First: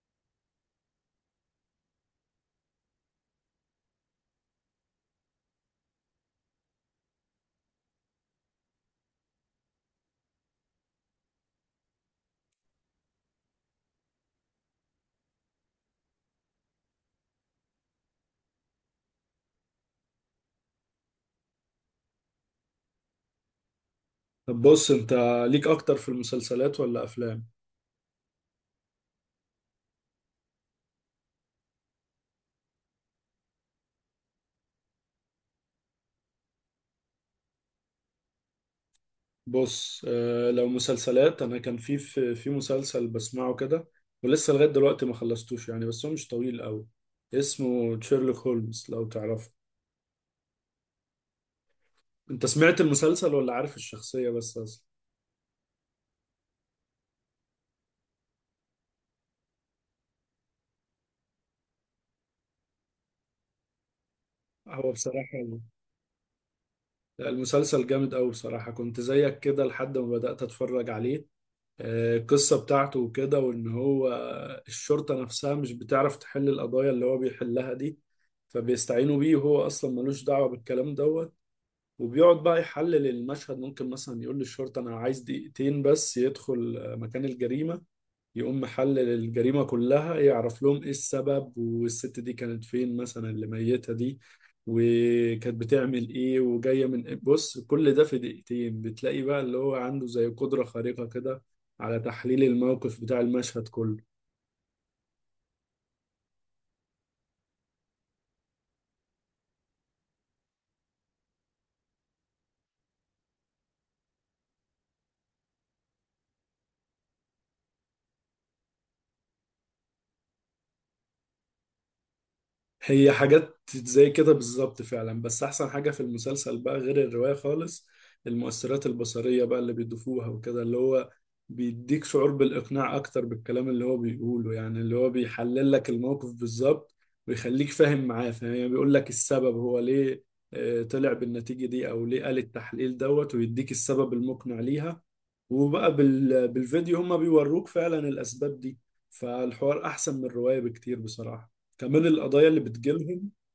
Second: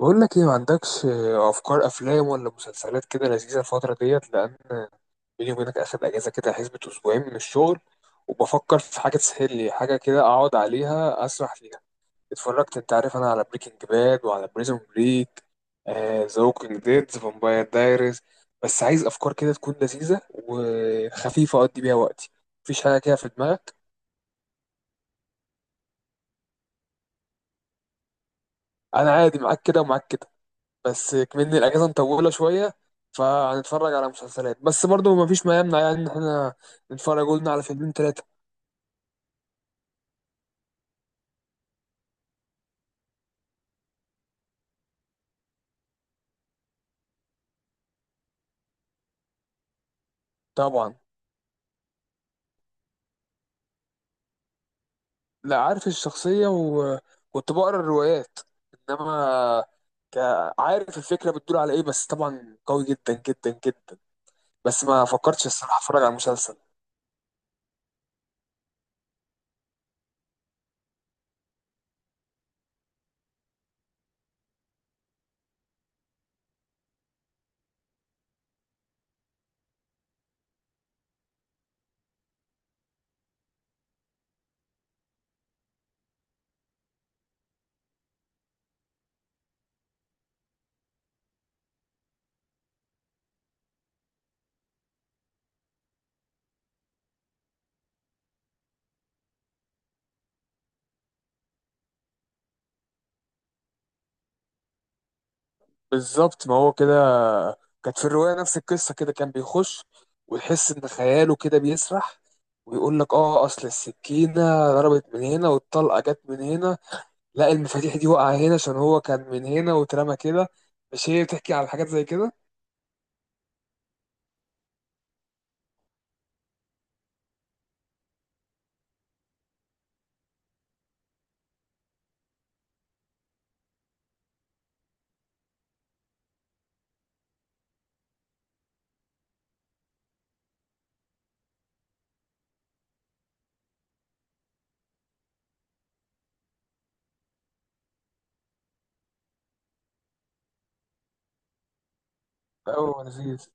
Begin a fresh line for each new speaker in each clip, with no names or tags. بقول لك ايه؟ ما عندكش افكار افلام ولا مسلسلات كده لذيذه الفتره ديت؟ لان بيني وبينك اخد اجازه كده حسبة اسبوعين من الشغل، وبفكر في حاجه تسهل لي حاجه كده اقعد عليها اسرح فيها. اتفرجت، انت عارف، انا على بريكنج باد وعلى بريزون بريك، ذا ووكينج ديد، ذا فامباير دايريز. بس عايز افكار كده تكون لذيذه وخفيفه اقضي بيها وقتي. مفيش حاجه كده في دماغك؟
طب بص انت، ليك اكتر في المسلسلات ولا افلام؟
انا عادي معاك كده ومعاك كده، بس كمان الاجازه مطوله شويه، فهنتفرج على مسلسلات. بس برضو ما فيش ما يمنع يعني ان احنا نتفرج، قلنا، على فيلمين ثلاثه.
بص، آه، لو مسلسلات انا كان في مسلسل بسمعه كده، ولسه لغايه دلوقتي ما خلصتوش يعني، بس هو مش طويل قوي. اسمه شيرلوك هولمز، لو تعرفه.
طبعا.
انت سمعت المسلسل ولا عارف الشخصيه بس اصلا؟
لا، عارف الشخصيه وكنت بقرا الروايات، انما ك... عارف الفكره بتدور على ايه، بس طبعا قوي جدا جدا جدا. بس
هو
ما
بصراحه،
فكرتش الصراحه اتفرج على مسلسل.
لا، المسلسل جامد قوي بصراحه. كنت زيك كده لحد ما بدات اتفرج عليه. آه، القصة بتاعته وكده، وإن هو الشرطة نفسها مش بتعرف تحل القضايا اللي هو بيحلها دي، فبيستعينوا بيه. وهو أصلا ملوش دعوة بالكلام دوت، وبيقعد بقى يحلل المشهد. ممكن مثلا يقول للشرطة أنا عايز دقيقتين بس يدخل مكان الجريمة، يقوم محلل الجريمة كلها، يعرف لهم ايه السبب، والست دي كانت فين مثلا اللي ميتها دي، وكانت بتعمل ايه، وجاية من إيه. بص، كل ده في دقيقتين. بتلاقي بقى اللي هو عنده زي قدرة خارقة كده على تحليل الموقف بتاع المشهد كله.
بالظبط، ما هو كده كانت في الرواية، نفس القصة كده، كان بيخش ويحس إن خياله كده بيسرح ويقول لك آه، أصل السكينة ضربت من هنا والطلقة جت من هنا، لا المفاتيح دي وقع هنا عشان هو كان من هنا واترمى كده. مش هي بتحكي على حاجات زي كده؟
هي حاجات زي كده بالظبط فعلا، بس احسن حاجة في المسلسل بقى، غير الرواية خالص، المؤثرات البصرية بقى اللي بيضيفوها وكده، اللي هو بيديك شعور بالإقناع أكتر بالكلام اللي هو بيقوله. يعني اللي هو بيحلل لك الموقف بالظبط ويخليك فاهم معاه. فاهم؟ يعني بيقول لك السبب هو ليه طلع بالنتيجة دي، أو ليه قال التحليل دوت، ويديك السبب المقنع ليها. وبقى بالفيديو هما بيوروك فعلا الأسباب دي. فالحوار أحسن من الرواية بكتير بصراحة. كمان القضايا اللي
أوه
بتجيلهم،
لذيذ.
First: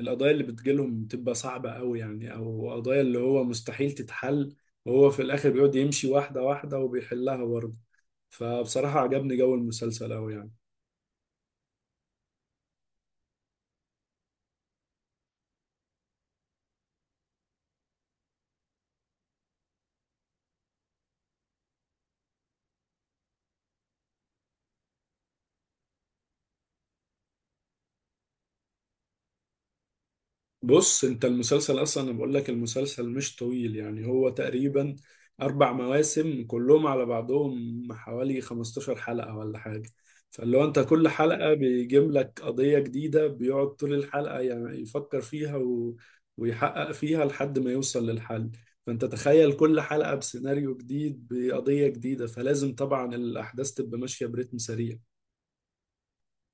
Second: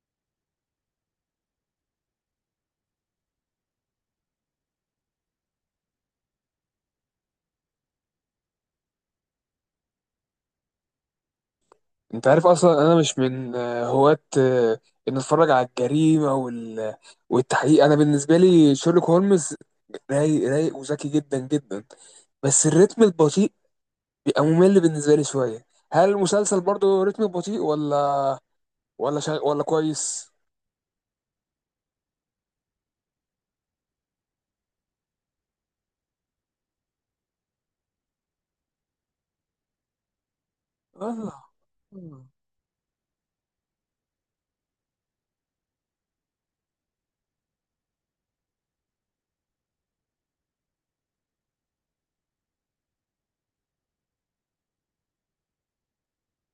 القضايا اللي بتجيلهم بتبقى صعبة قوي، يعني او قضايا اللي هو مستحيل تتحل، وهو في الاخر بيقعد يمشي واحدة واحدة وبيحلها برضه. فبصراحة عجبني جو المسلسل قوي يعني.
أنت عارف أصلا أنا مش من هواة إن أتفرج على الجريمة والتحقيق. أنا بالنسبة لي شيرلوك هولمز رايق رايق وذكي جدا جدا، بس الريتم البطيء بيبقى ممل بالنسبة لي شوية. هل المسلسل برضو رتمه بطيء، ولا كويس؟
بص انت، المسلسل اصلا انا بقول لك المسلسل مش طويل يعني، هو تقريبا اربع مواسم كلهم على بعضهم حوالي 15 حلقة ولا حاجة. فاللي هو انت كل
والله.
حلقة بيجيب
مم.
لك قضية جديدة، بيقعد طول الحلقة يعني يفكر فيها و... ويحقق فيها لحد ما يوصل للحل. فانت تخيل كل حلقة بسيناريو جديد بقضية جديدة، فلازم طبعا الاحداث تبقى ماشية برتم سريع.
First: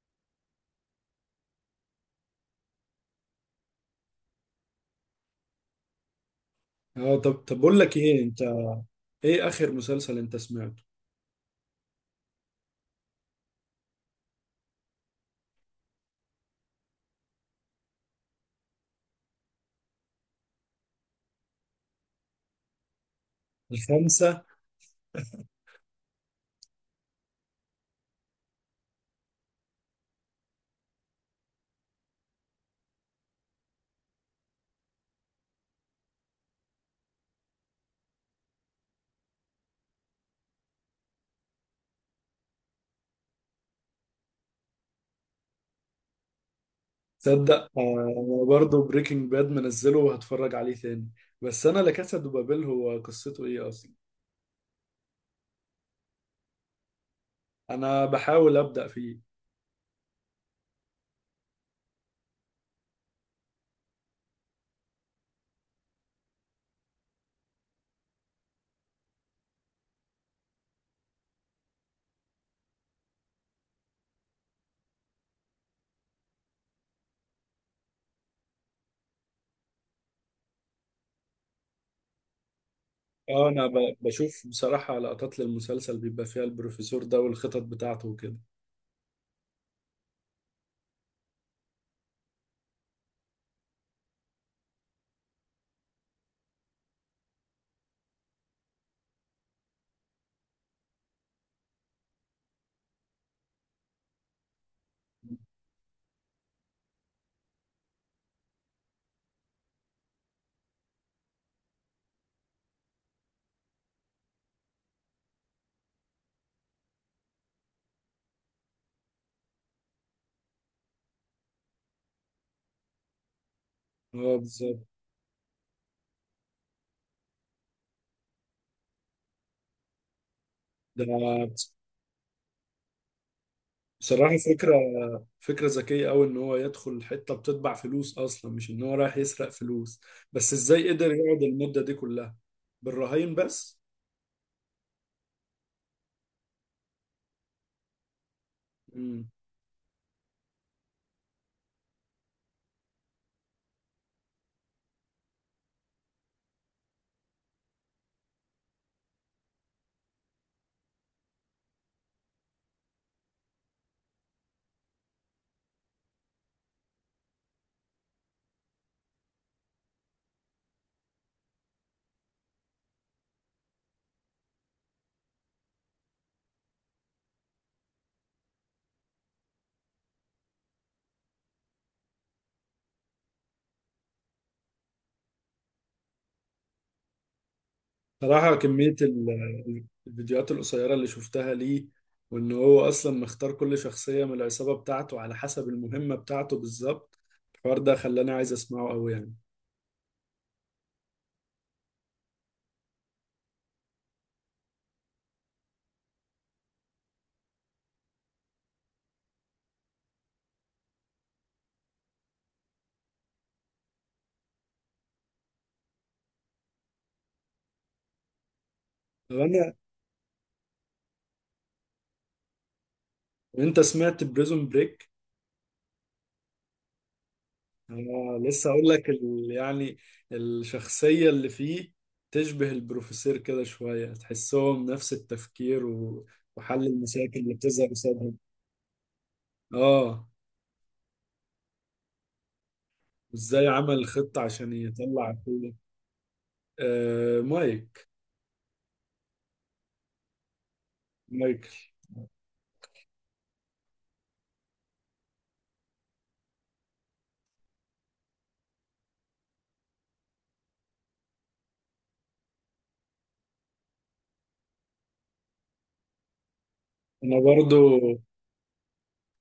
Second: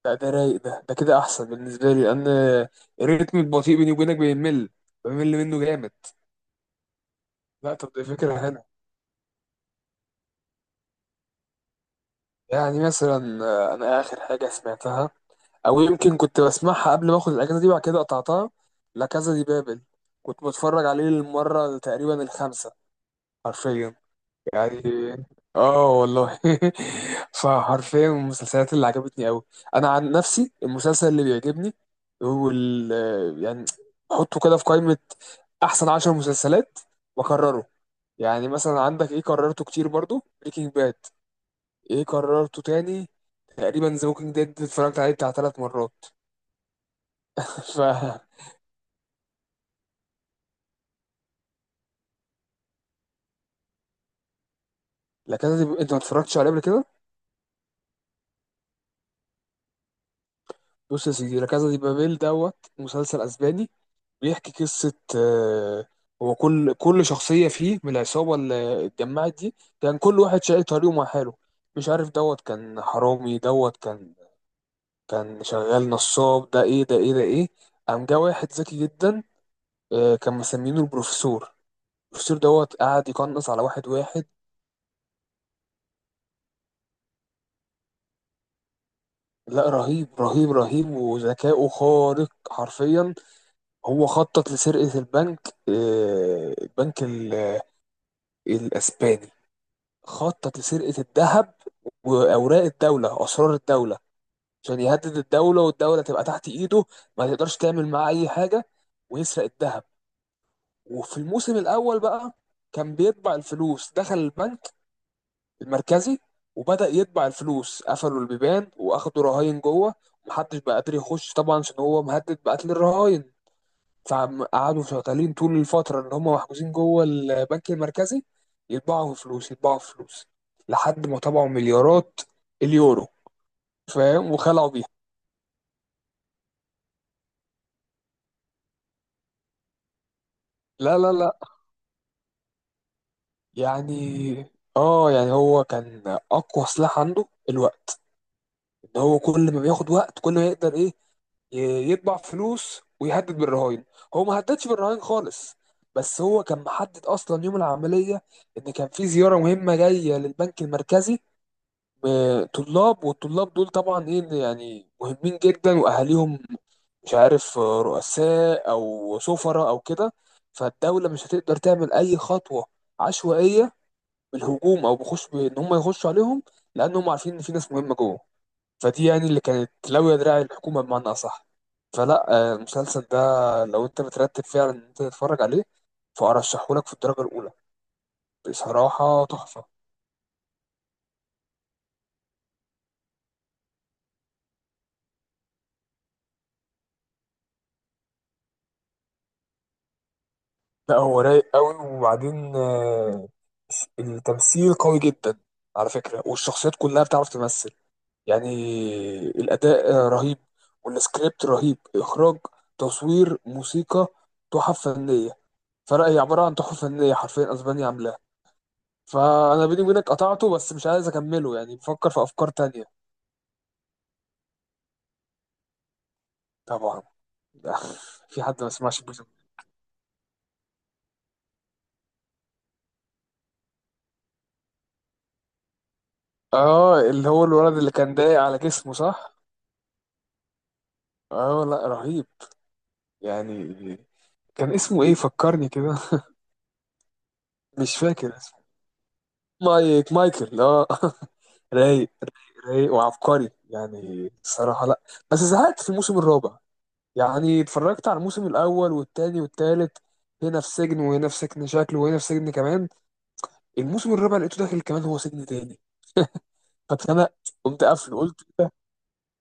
لا ده رايق، ده كده أحسن بالنسبة لي، لأن الريتم البطيء بيني وبينك بيمل، بمل منه جامد.
اه، طب
لا
بقول
طب
لك
ده
ايه انت،
فكرة هنا.
ايه اخر مسلسل انت سمعته؟
يعني مثلا أنا آخر حاجة سمعتها، أو يمكن كنت بسمعها قبل ما آخد الأجازة دي وبعد كده قطعتها، لا كازا دي بابل. كنت بتفرج عليه للمرة تقريبا الخامسة حرفيا،
الخمسة؟
يعني. اه والله. فحرفيا من المسلسلات اللي عجبتني قوي. انا عن نفسي المسلسل اللي بيعجبني هو ال، يعني، حطه كده في قائمة احسن 10 مسلسلات واكرره. يعني مثلا عندك ايه كررته كتير برضو، بريكنج باد، ايه كررته تاني تقريبا، ذا ووكينج ديد اتفرجت عليه بتاع 3 مرات.
تصدق
ف،
آه برضه بريكنج باد منزله وهتفرج عليه تاني. بس انا لا كاسا دو بابيل، هو قصته ايه اصلا؟
لا كذا دي... انت ما اتفرجتش عليه قبل كده؟
انا بحاول ابدا فيه.
بص يا سيدي، لا كذا دي بابيل دوت مسلسل اسباني. بيحكي قصة هو كل شخصية فيه من العصابة اللي اتجمعت دي كان كل واحد شايل طريقه مع حاله. مش عارف دوت كان حرامي دوت كان كان شغال نصاب، ده ايه ده ايه ده ايه. قام جه واحد ذكي جدا، كان مسمينه البروفيسور. البروفيسور دوت قعد
اه،
يقنص على
انا
واحد واحد.
بشوف بصراحه لقطات للمسلسل بيبقى فيها البروفيسور ده والخطط بتاعته وكده.
لا رهيب رهيب رهيب، وذكائه خارق حرفيا. هو خطط لسرقة البنك، البنك الأسباني. خطط لسرقة الذهب وأوراق الدولة، أسرار الدولة، عشان يهدد الدولة والدولة تبقى تحت إيده، ما تقدرش تعمل معاه أي حاجة، ويسرق الذهب. وفي الموسم الأول بقى كان بيطبع الفلوس، دخل البنك المركزي وبدأ يطبع الفلوس، قفلوا البيبان وأخدوا رهاين جوه. محدش بقى قادر يخش طبعا عشان هو مهدد بقتل الرهاين.
اه
فقعدوا
بالظبط.
شغالين طول الفترة اللي هم محجوزين جوه البنك المركزي يطبعوا فلوس يطبعوا فلوس،
ده
لحد ما طبعوا مليارات اليورو، فاهم،
بصراحه
وخلعوا
فكره،
بيها.
فكره ذكيه قوي ان هو يدخل حته بتطبع فلوس اصلا، مش ان هو رايح يسرق فلوس. بس ازاي
لا لا
قدر
لا.
يقعد المده دي كلها بالرهاين بس؟
يعني اه، يعني هو كان أقوى سلاح عنده الوقت، إن هو كل ما بياخد وقت كل ما يقدر إيه يطبع فلوس ويهدد بالرهائن. هو ما هددش بالرهائن خالص، بس هو كان محدد أصلا يوم العملية، إن كان في زيارة مهمة جاية للبنك المركزي، وطلاب، والطلاب دول طبعا ايه اللي يعني مهمين جدا، واهاليهم مش عارف رؤساء او سفراء او كده. فالدوله مش هتقدر تعمل اي خطوه عشوائيه بالهجوم او بخش بان هم يخشوا عليهم، لانهم عارفين ان في ناس مهمه جوه. فدي يعني اللي كانت لاويه دراع الحكومه بمعنى اصح. فلا، المسلسل ده، لو انت مترتب فعلا ان انت تتفرج عليه، فارشحهولك في الدرجه الاولى.
صراحة كمية
بصراحه تحفه.
الفيديوهات القصيرة اللي شفتها ليه، وإن هو أصلا مختار كل شخصية من العصابة بتاعته على حسب المهمة بتاعته بالظبط، الحوار ده خلاني عايز أسمعه أوي يعني.
لا هو رايق قوي. وبعدين التمثيل قوي جدا على فكرة، والشخصيات كلها بتعرف تمثل. يعني الأداء رهيب، والسكريبت رهيب، إخراج، تصوير، موسيقى، تحف فنية. فلا هي عبارة عن تحف فنية حرفيا، أسبانيا عاملاها.
طب
فأنا
أنا،
بيني وبينك قطعته، بس مش عايز أكمله، يعني بفكر في أفكار تانية.
وأنت سمعت بريزون بريك؟
طبعا. في
أنا
حد ما
لسه أقول
سمعش
لك
بيزم؟
يعني الشخصية اللي فيه تشبه البروفيسور كده شوية، تحسهم نفس التفكير و... وحل
اه، اللي
المشاكل
هو
اللي
الولد
بتظهر
اللي كان
قصادهم.
ضايق على جسمه، صح؟
آه.
اه لا رهيب،
وإزاي
يعني.
عمل خطة عشان
كان اسمه ايه
يطلع
فكرني
أخوه.
كده؟
آه،
مش
مايك.
فاكر اسمه. مايك، مايكل، اه.
مايك.
رايق رايق رايق وعبقري، يعني الصراحة. لا بس زهقت في الموسم الرابع. يعني اتفرجت على الموسم الأول والتاني والتالت، هنا في سجن وهنا في سجن شكل وهنا في سجن كمان. الموسم الرابع لقيته داخل كمان هو سجن تاني،
انا
فاتخنقت،
برضو
قمت قافله، قلت إيه ده؟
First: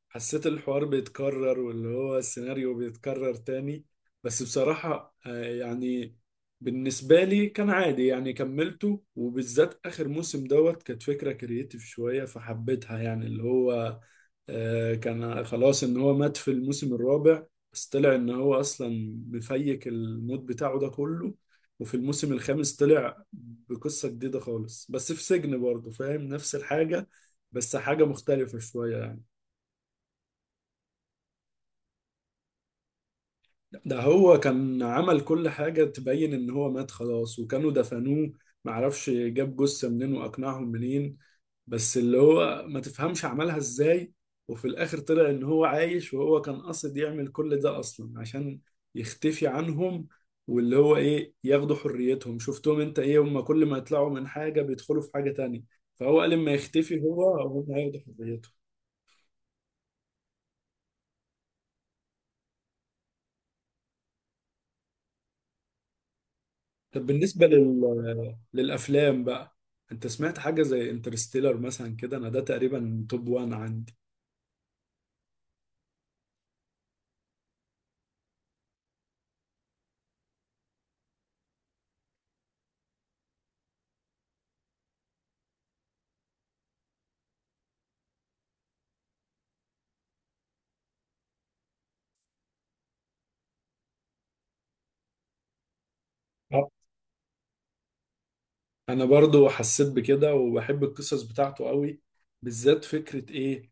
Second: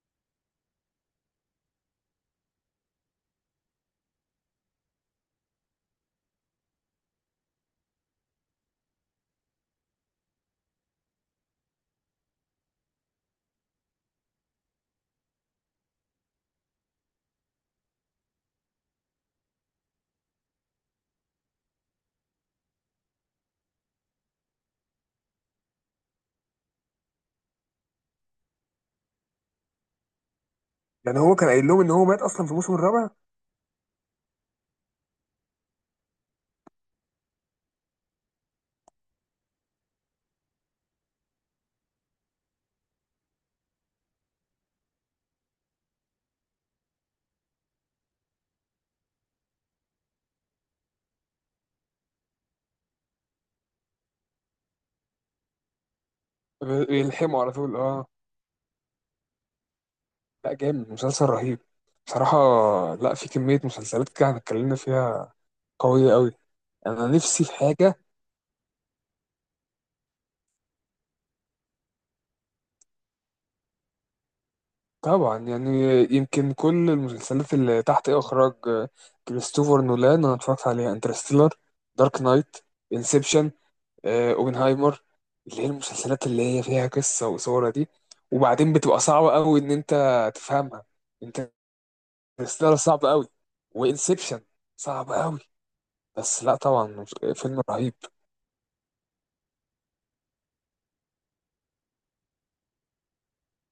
حسيت الحوار بيتكرر، واللي هو السيناريو بيتكرر تاني. بس بصراحة يعني بالنسبة لي كان عادي يعني، كملته. وبالذات آخر موسم دوت كانت فكرة كرييتيف شوية فحبيتها. يعني اللي هو كان خلاص ان هو مات في الموسم الرابع، بس طلع ان هو اصلا مفيك الموت بتاعه ده كله. وفي الموسم الخامس طلع بقصة جديدة خالص، بس في سجن برضه، فاهم؟ نفس الحاجة، بس حاجة مختلفة شوية يعني.
يعني هو كان قايل لهم ان هو مات اصلا في الموسم الرابع.
ده هو كان عمل كل حاجة تبين ان هو مات خلاص، وكانوا دفنوه. معرفش جاب جثة منين واقنعهم منين، بس اللي هو ما تفهمش عملها ازاي. وفي الاخر طلع ان هو عايش، وهو كان قاصد يعمل كل ده اصلا عشان يختفي عنهم. واللي هو ايه، ياخدوا حريتهم. شفتهم انت ايه؟ هم كل ما يطلعوا من حاجة بيدخلوا في حاجة تانية، فهو قال لما يختفي هو،
يلحموا على
هم
طول،
هياخدوا
اه.
حريتهم.
لا جامد، مسلسل رهيب بصراحة. لا في كمية مسلسلات كده احنا اتكلمنا فيها قوية قوي.
طب
أنا نفسي
بالنسبة
في حاجة.
للأفلام بقى، انت سمعت حاجة زي انترستيلر مثلا كده؟ انا ده تقريبا توب وان عندي.
طبعا، يعني. يمكن كل المسلسلات اللي تحت إخراج كريستوفر نولان أنا اتفرجت عليها: انترستيلر، دارك نايت، انسبشن، اوبنهايمر، اللي هي المسلسلات اللي هي فيها قصة وصورة دي. وبعدين بتبقى صعبة قوي إن أنت تفهمها. انترستيلر صعب قوي، وانسبشن صعب قوي. بس لا
آه،
طبعا، فيلم رهيب.
انا برضو حسيت بكده وبحب القصص بتاعته قوي، بالذات فكرة ايه،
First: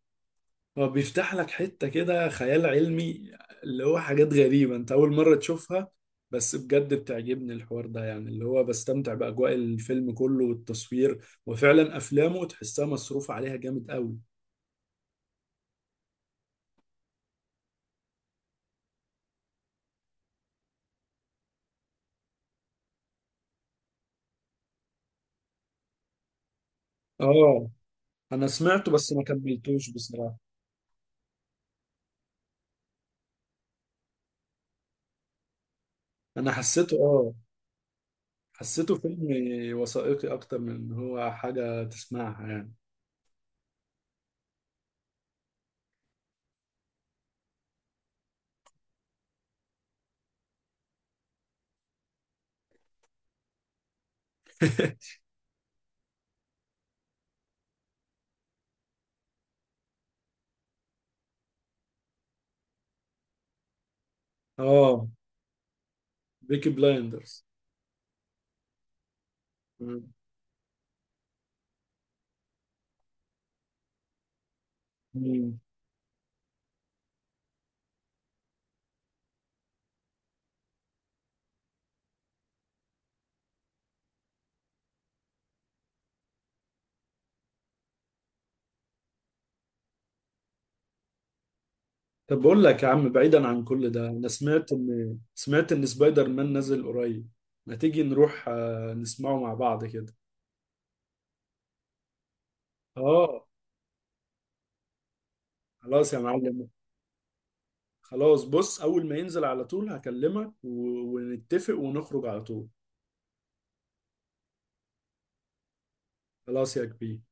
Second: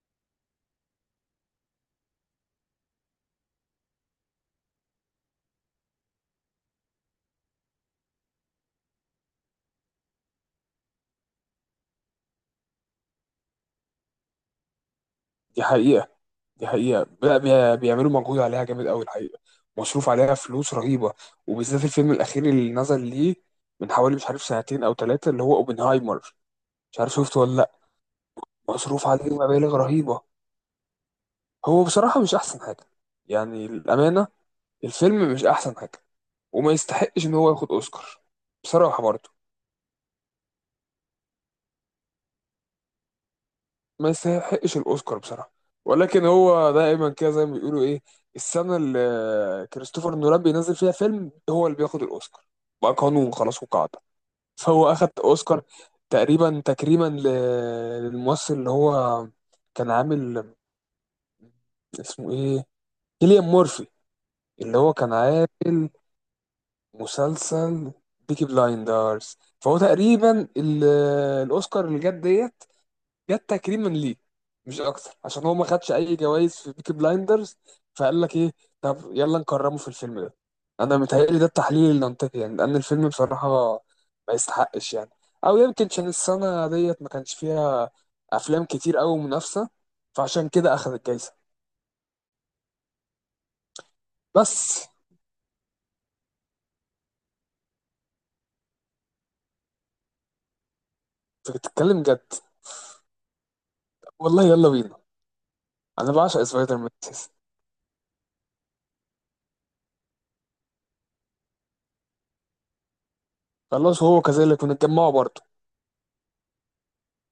هو بيفتح لك حتة كده خيال علمي، اللي هو حاجات غريبة انت أول مرة تشوفها. بس بجد بتعجبني الحوار ده يعني، اللي هو بستمتع بأجواء الفيلم كله والتصوير، وفعلا أفلامه تحسها مصروف عليها جامد قوي.
دي حقيقة، دي حقيقة. لا بيعملوا مجهود عليها جامد قوي، الحقيقة مصروف عليها فلوس رهيبة. وبالذات الفيلم الأخير اللي نزل ليه من حوالي مش عارف سنتين أو ثلاثة، اللي هو أوبنهايمر. مش عارف شفته ولا
اه،
لأ.
أنا سمعته
مصروف
بس ما
عليه مبالغ
كملتوش
رهيبة.
بصراحة.
هو بصراحة مش أحسن حاجة، يعني الأمانة، الفيلم مش أحسن حاجة.
أنا
وما
حسيته،
يستحقش
اه،
إن هو ياخد أوسكار
حسيته
بصراحة
فيلم
برضه.
وثائقي أكتر من إن هو حاجة تسمعها يعني.
ما يستحقش الاوسكار بصراحه، ولكن هو دائما كده زي ما بيقولوا ايه، السنه اللي كريستوفر نولان بينزل فيها فيلم هو اللي بياخد الاوسكار، بقى قانون خلاص وقاعده. فهو اخد اوسكار تقريبا تكريما للممثل اللي هو كان عامل، اسمه ايه، كيليان مورفي، اللي هو
اه،
كان عامل
بيكي بلايندرز.
مسلسل بيكي بلايندرز. فهو تقريبا الاوسكار اللي جت ديت جت تكريما ليه، مش اكتر، عشان هو ما خدش اي جوائز في بيكي بلايندرز. فقال لك ايه، طب يلا نكرمه في الفيلم ده. انا متهيألي ده التحليل المنطقي، يعني لان الفيلم بصراحه ما يستحقش، يعني. او يمكن عشان السنه ديت ما كانش فيها افلام كتير قوي منافسه، فعشان كده اخذ الجايزه.
طب بقول لك يا عم، بعيدا عن كل ده، انا سمعت
بس
ان، سبايدر مان نازل قريب. ما تيجي نروح نسمعه مع بعض كده؟
انت بتتكلم جد؟
اه.
والله يلا بينا. انا
خلاص يا
بعشق
معلم.
سبايدر مان أساساً.
خلاص، بص، اول ما ينزل على طول هكلمك و... ونتفق ونخرج على طول.
خلاص، هو كذلك ونتجمعوا برضه.
خلاص يا كبير.